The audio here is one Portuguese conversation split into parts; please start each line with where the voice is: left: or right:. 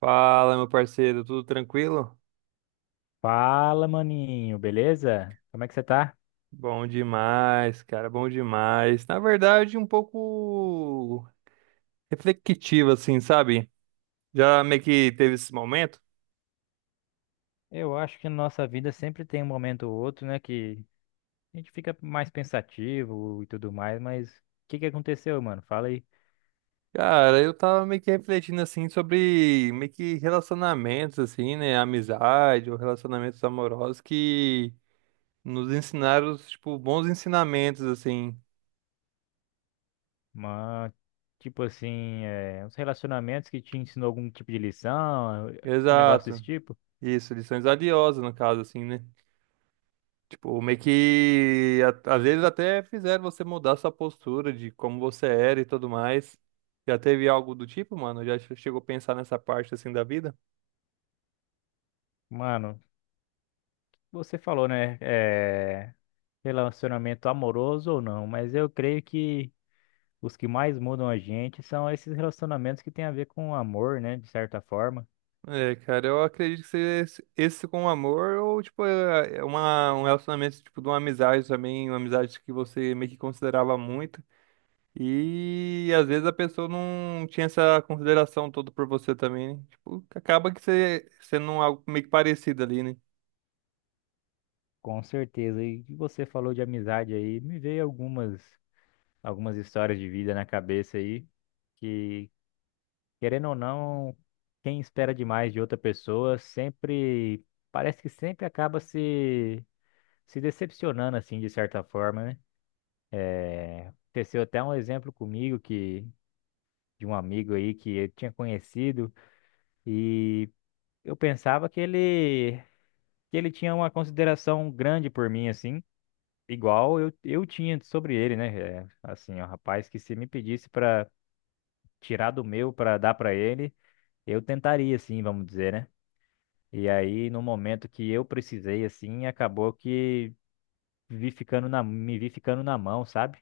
right: Fala, meu parceiro, tudo tranquilo?
left: Fala, maninho, beleza? Como é que você tá?
right: Bom demais, cara, bom demais. Na verdade, um pouco reflexivo, assim, sabe? Já meio que teve esse momento.
left: Eu acho que na nossa vida sempre tem um momento ou outro, né, que a gente fica mais pensativo e tudo mais, mas o que aconteceu, mano? Fala aí.
right: Cara, eu tava meio que refletindo, assim, sobre meio que relacionamentos, assim, né? Amizade ou relacionamentos amorosos que nos ensinaram, tipo, bons ensinamentos, assim.
left: Mano, tipo assim, uns relacionamentos que te ensinou algum tipo de lição, um negócio desse
right: Exato.
left: tipo?
right: Isso, lições valiosas, no caso, assim, né? Tipo, meio que às vezes até fizeram você mudar sua postura de como você era e tudo mais. Já teve algo do tipo, mano? Já chegou a pensar nessa parte assim da vida?
left: Mano, você falou, né, relacionamento amoroso ou não, mas eu creio que os que mais mudam a gente são esses relacionamentos que têm a ver com amor, né, de certa forma.
right: É, cara, eu acredito que esse com amor ou tipo é uma, um relacionamento tipo de uma amizade também, uma amizade que você meio que considerava muito. E às vezes a pessoa não tinha essa consideração toda por você também, né? Tipo, acaba que você sendo algo meio que parecido ali, né?
left: Com certeza. E que você falou de amizade aí, me veio algumas histórias de vida na cabeça aí que, querendo ou não, quem espera demais de outra pessoa sempre parece que sempre acaba se decepcionando assim de certa forma, né? Aconteceu até um exemplo comigo que de um amigo aí que eu tinha conhecido e eu pensava que ele tinha uma consideração grande por mim assim. Igual eu tinha sobre ele, né? É, assim, ó, rapaz, que se me pedisse pra tirar do meu pra dar pra ele, eu tentaria, assim, vamos dizer, né? E aí, no momento que eu precisei, assim, acabou que me vi ficando na mão, sabe?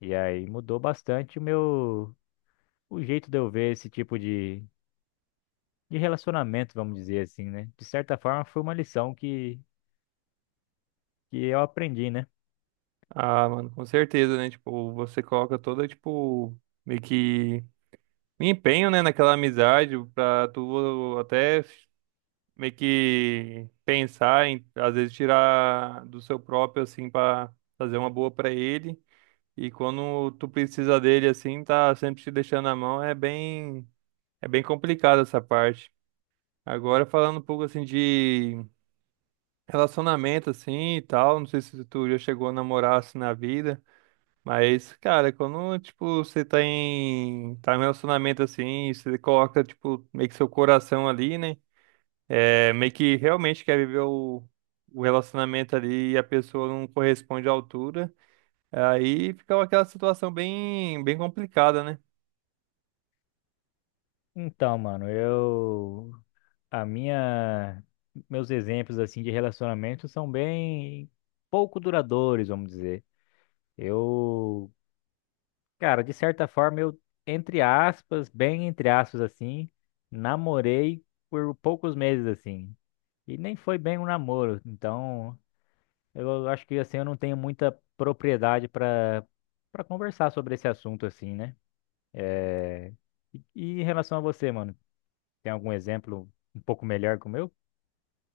left: E aí mudou bastante o meu, o jeito de eu ver esse tipo de relacionamento, vamos dizer assim, né? De certa forma, foi uma lição que eu aprendi, né?
right: Ah, mano, com certeza, né? Tipo, você coloca toda, tipo, meio que um empenho, né, naquela amizade pra tu até meio que pensar em, às vezes, tirar do seu próprio, assim, pra fazer uma boa pra ele. E quando tu precisa dele, assim, tá sempre te deixando na mão, é bem complicado essa parte. Agora, falando um pouco, assim, de relacionamento, assim, e tal, não sei se tu já chegou a namorar, assim, na vida. Mas, cara, quando, tipo, você tá tá em um relacionamento assim, você coloca, tipo, meio que seu coração ali, né? É, meio que realmente quer viver o relacionamento ali e a pessoa não corresponde à altura, aí fica aquela situação bem, bem complicada, né?
left: Então, mano, eu a minha meus exemplos assim de relacionamento são bem pouco duradouros, vamos dizer. Eu, cara, de certa forma eu entre aspas, bem entre aspas assim, namorei por poucos meses assim. E nem foi bem um namoro, então eu acho que assim eu não tenho muita propriedade para para conversar sobre esse assunto assim, né? E em relação a você, mano, tem algum exemplo um pouco melhor que o meu?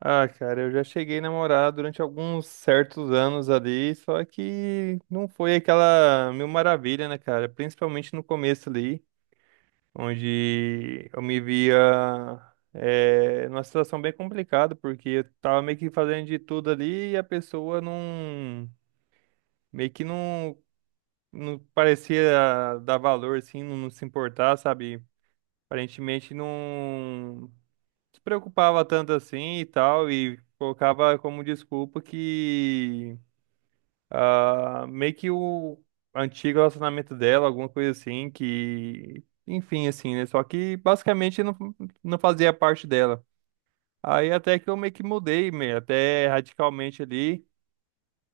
right: Ah, cara, eu já cheguei a namorar durante alguns certos anos ali, só que não foi aquela mil maravilha, né, cara? Principalmente no começo ali, onde eu me via numa situação bem complicada, porque eu tava meio que fazendo de tudo ali e a pessoa não, meio que não, não parecia dar valor, assim, não, não se importar, sabe? Aparentemente não se preocupava tanto assim e tal, e colocava como desculpa que ah, meio que o antigo relacionamento dela, alguma coisa assim, que. Enfim, assim, né? Só que basicamente não, não fazia parte dela. Aí até que eu meio que mudei, meio, até radicalmente ali.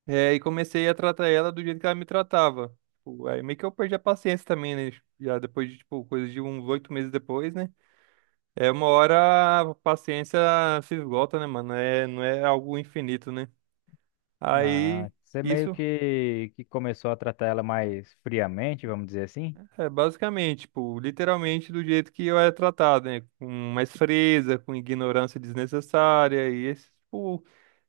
right: É, e comecei a tratar ela do jeito que ela me tratava. Tipo, aí meio que eu perdi a paciência também, né? Já depois de, tipo, coisa de uns 8 meses depois, né? É, uma hora a paciência se esgota, né, mano? É, não é algo infinito, né?
left: Ah,
right: Aí.
left: você meio
right: Isso.
left: que começou a tratar ela mais friamente, vamos dizer assim?
right: É, basicamente, tipo, literalmente do jeito que eu era tratado, né? Com mais freza, com ignorância desnecessária e esse, tipo,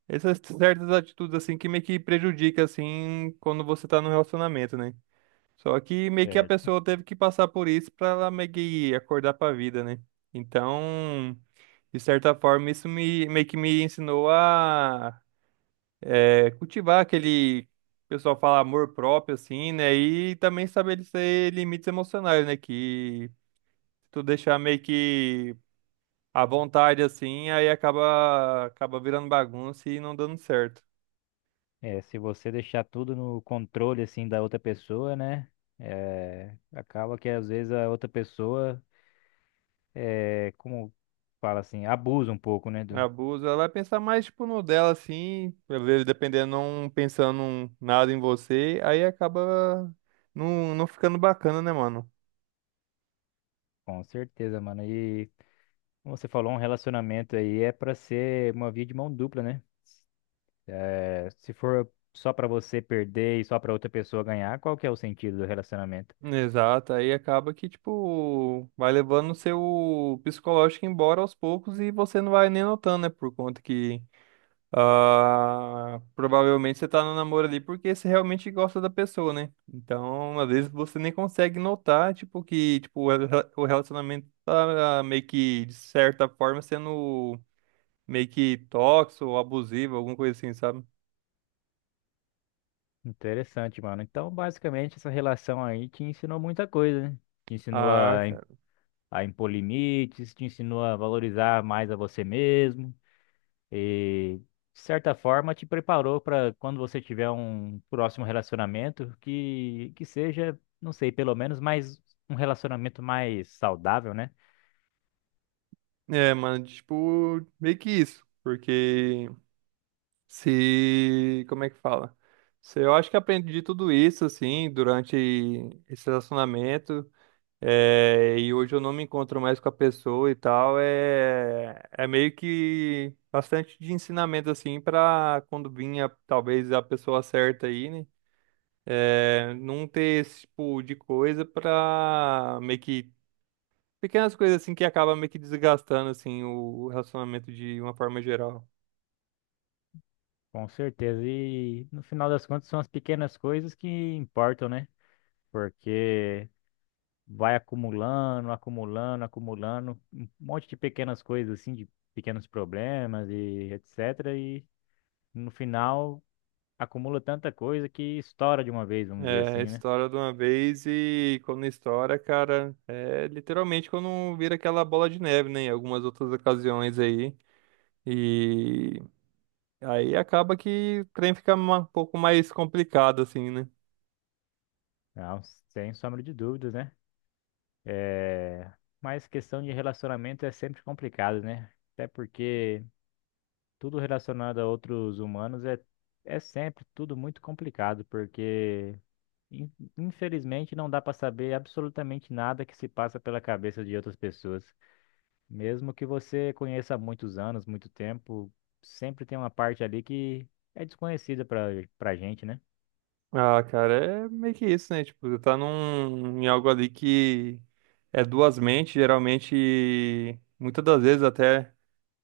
right: essas certas atitudes, assim, que meio que prejudica, assim, quando você tá no relacionamento, né? Só que meio que a
left: Certo.
right: pessoa teve que passar por isso pra ela meio que acordar pra vida, né? Então, de certa forma, isso me, meio que me ensinou a cultivar aquele... O pessoal fala amor próprio, assim, né? E também estabelecer limites emocionais, né? Que tu deixar meio que à vontade assim, aí acaba virando bagunça e não dando certo.
left: É, se você deixar tudo no controle, assim, da outra pessoa, né? É, acaba que às vezes a outra pessoa, é, como fala assim, abusa um pouco, né?
right: Abuso, ela vai pensar mais tipo no dela assim, às vezes dependendo não pensando nada em você, aí acaba não, não ficando bacana, né, mano?
left: Com certeza, mano. E como você falou, um relacionamento aí é pra ser uma via de mão dupla, né? É, se for só pra você perder e só pra outra pessoa ganhar, qual que é o sentido do relacionamento?
right: Exato, aí acaba que tipo vai levando o seu psicológico embora aos poucos e você não vai nem notando, né, por conta que ah, provavelmente você tá no namoro ali porque você realmente gosta da pessoa, né? Então, às vezes você nem consegue notar, tipo, que tipo, o o relacionamento tá meio que, de certa forma, sendo meio que tóxico ou abusivo, alguma coisa assim, sabe?
left: Interessante, mano. Então, basicamente, essa relação aí te ensinou muita coisa, né? Te ensinou
right: Ah,
left: a, im-
right: cara.
left: a impor limites, te ensinou a valorizar mais a você mesmo e, de certa forma, te preparou para quando você tiver um próximo relacionamento que seja, não sei, pelo menos mais um relacionamento mais saudável, né?
right: É, mano, tipo, meio que isso. Porque se. Como é que fala? Se eu acho que aprendi tudo isso, assim, durante esse relacionamento. É, e hoje eu não me encontro mais com a pessoa e tal, é, é meio que bastante de ensinamento assim para quando vinha talvez a pessoa certa aí, né? É, não ter esse tipo de coisa pra meio que pequenas coisas assim que acaba meio que desgastando assim o relacionamento de uma forma geral.
left: Com certeza. E no final das contas, são as pequenas coisas que importam, né? Porque. Vai acumulando, acumulando, acumulando, um monte de pequenas coisas assim, de pequenos problemas e etc. E no final acumula tanta coisa que estoura de uma vez, vamos dizer
right: É,
left: assim, né?
right: estoura de uma vez e quando estoura, cara, é literalmente quando vira aquela bola de neve, né? Em algumas outras ocasiões aí. E aí acaba que o trem fica um pouco mais complicado, assim, né?
left: Não, sem sombra de dúvidas, né? É... Mas questão de relacionamento é sempre complicado, né? Até porque tudo relacionado a outros humanos é sempre tudo muito complicado, porque In- Infelizmente, não dá para saber absolutamente nada que se passa pela cabeça de outras pessoas. Mesmo que você conheça há muitos anos, muito tempo, sempre tem uma parte ali que é desconhecida para para gente, né?
right: Ah, cara, é meio que isso, né? Tipo, você tá num, em algo ali que é duas mentes, geralmente, e muitas das vezes até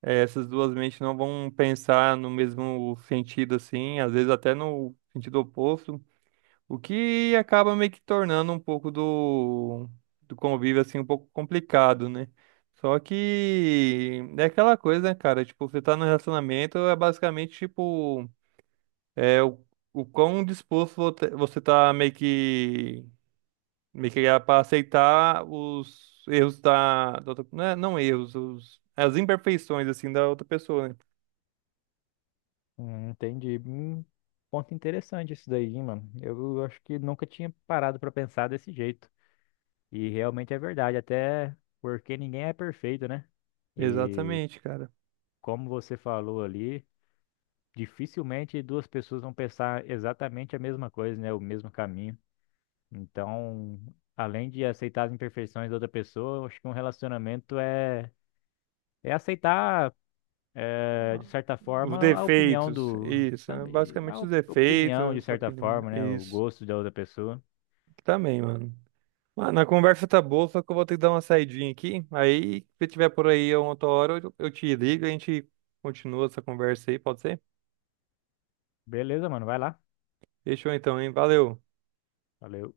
right: essas duas mentes não vão pensar no mesmo sentido, assim, às vezes até no sentido oposto. O que acaba meio que tornando um pouco do, do convívio, assim, um pouco complicado, né? Só que é aquela coisa, né, cara? Tipo, você tá no relacionamento, é basicamente, tipo, é o quão disposto você tá meio que é pra aceitar os erros da, da outra, não, não erros, os, as imperfeições, assim, da outra pessoa, né?
left: Entendi. Ponto interessante isso daí, hein, mano. Eu acho que nunca tinha parado pra pensar desse jeito. E realmente é verdade, até porque ninguém é perfeito, né? E
right: Exatamente, cara.
left: como você falou ali. Dificilmente duas pessoas vão pensar exatamente a mesma coisa, né? O mesmo caminho. Então, além de aceitar as imperfeições da outra pessoa, eu acho que um relacionamento é aceitar, de certa
right: Os
left: forma, a opinião
right: defeitos,
left: do.
right: isso, né?
left: Também, a
right: Basicamente os
left: op- opinião, de
right: defeitos, sua
left: certa
right: opinião,
left: forma, né? O
right: isso
left: gosto da outra pessoa.
right: também, mano. Mano, a conversa tá boa, só que eu vou ter que dar uma saidinha aqui. Aí, se tiver por aí a outra hora, eu te ligo e a gente continua essa conversa aí, pode ser?
left: Beleza, mano, vai lá.
right: Fechou então, hein? Valeu.
left: Valeu.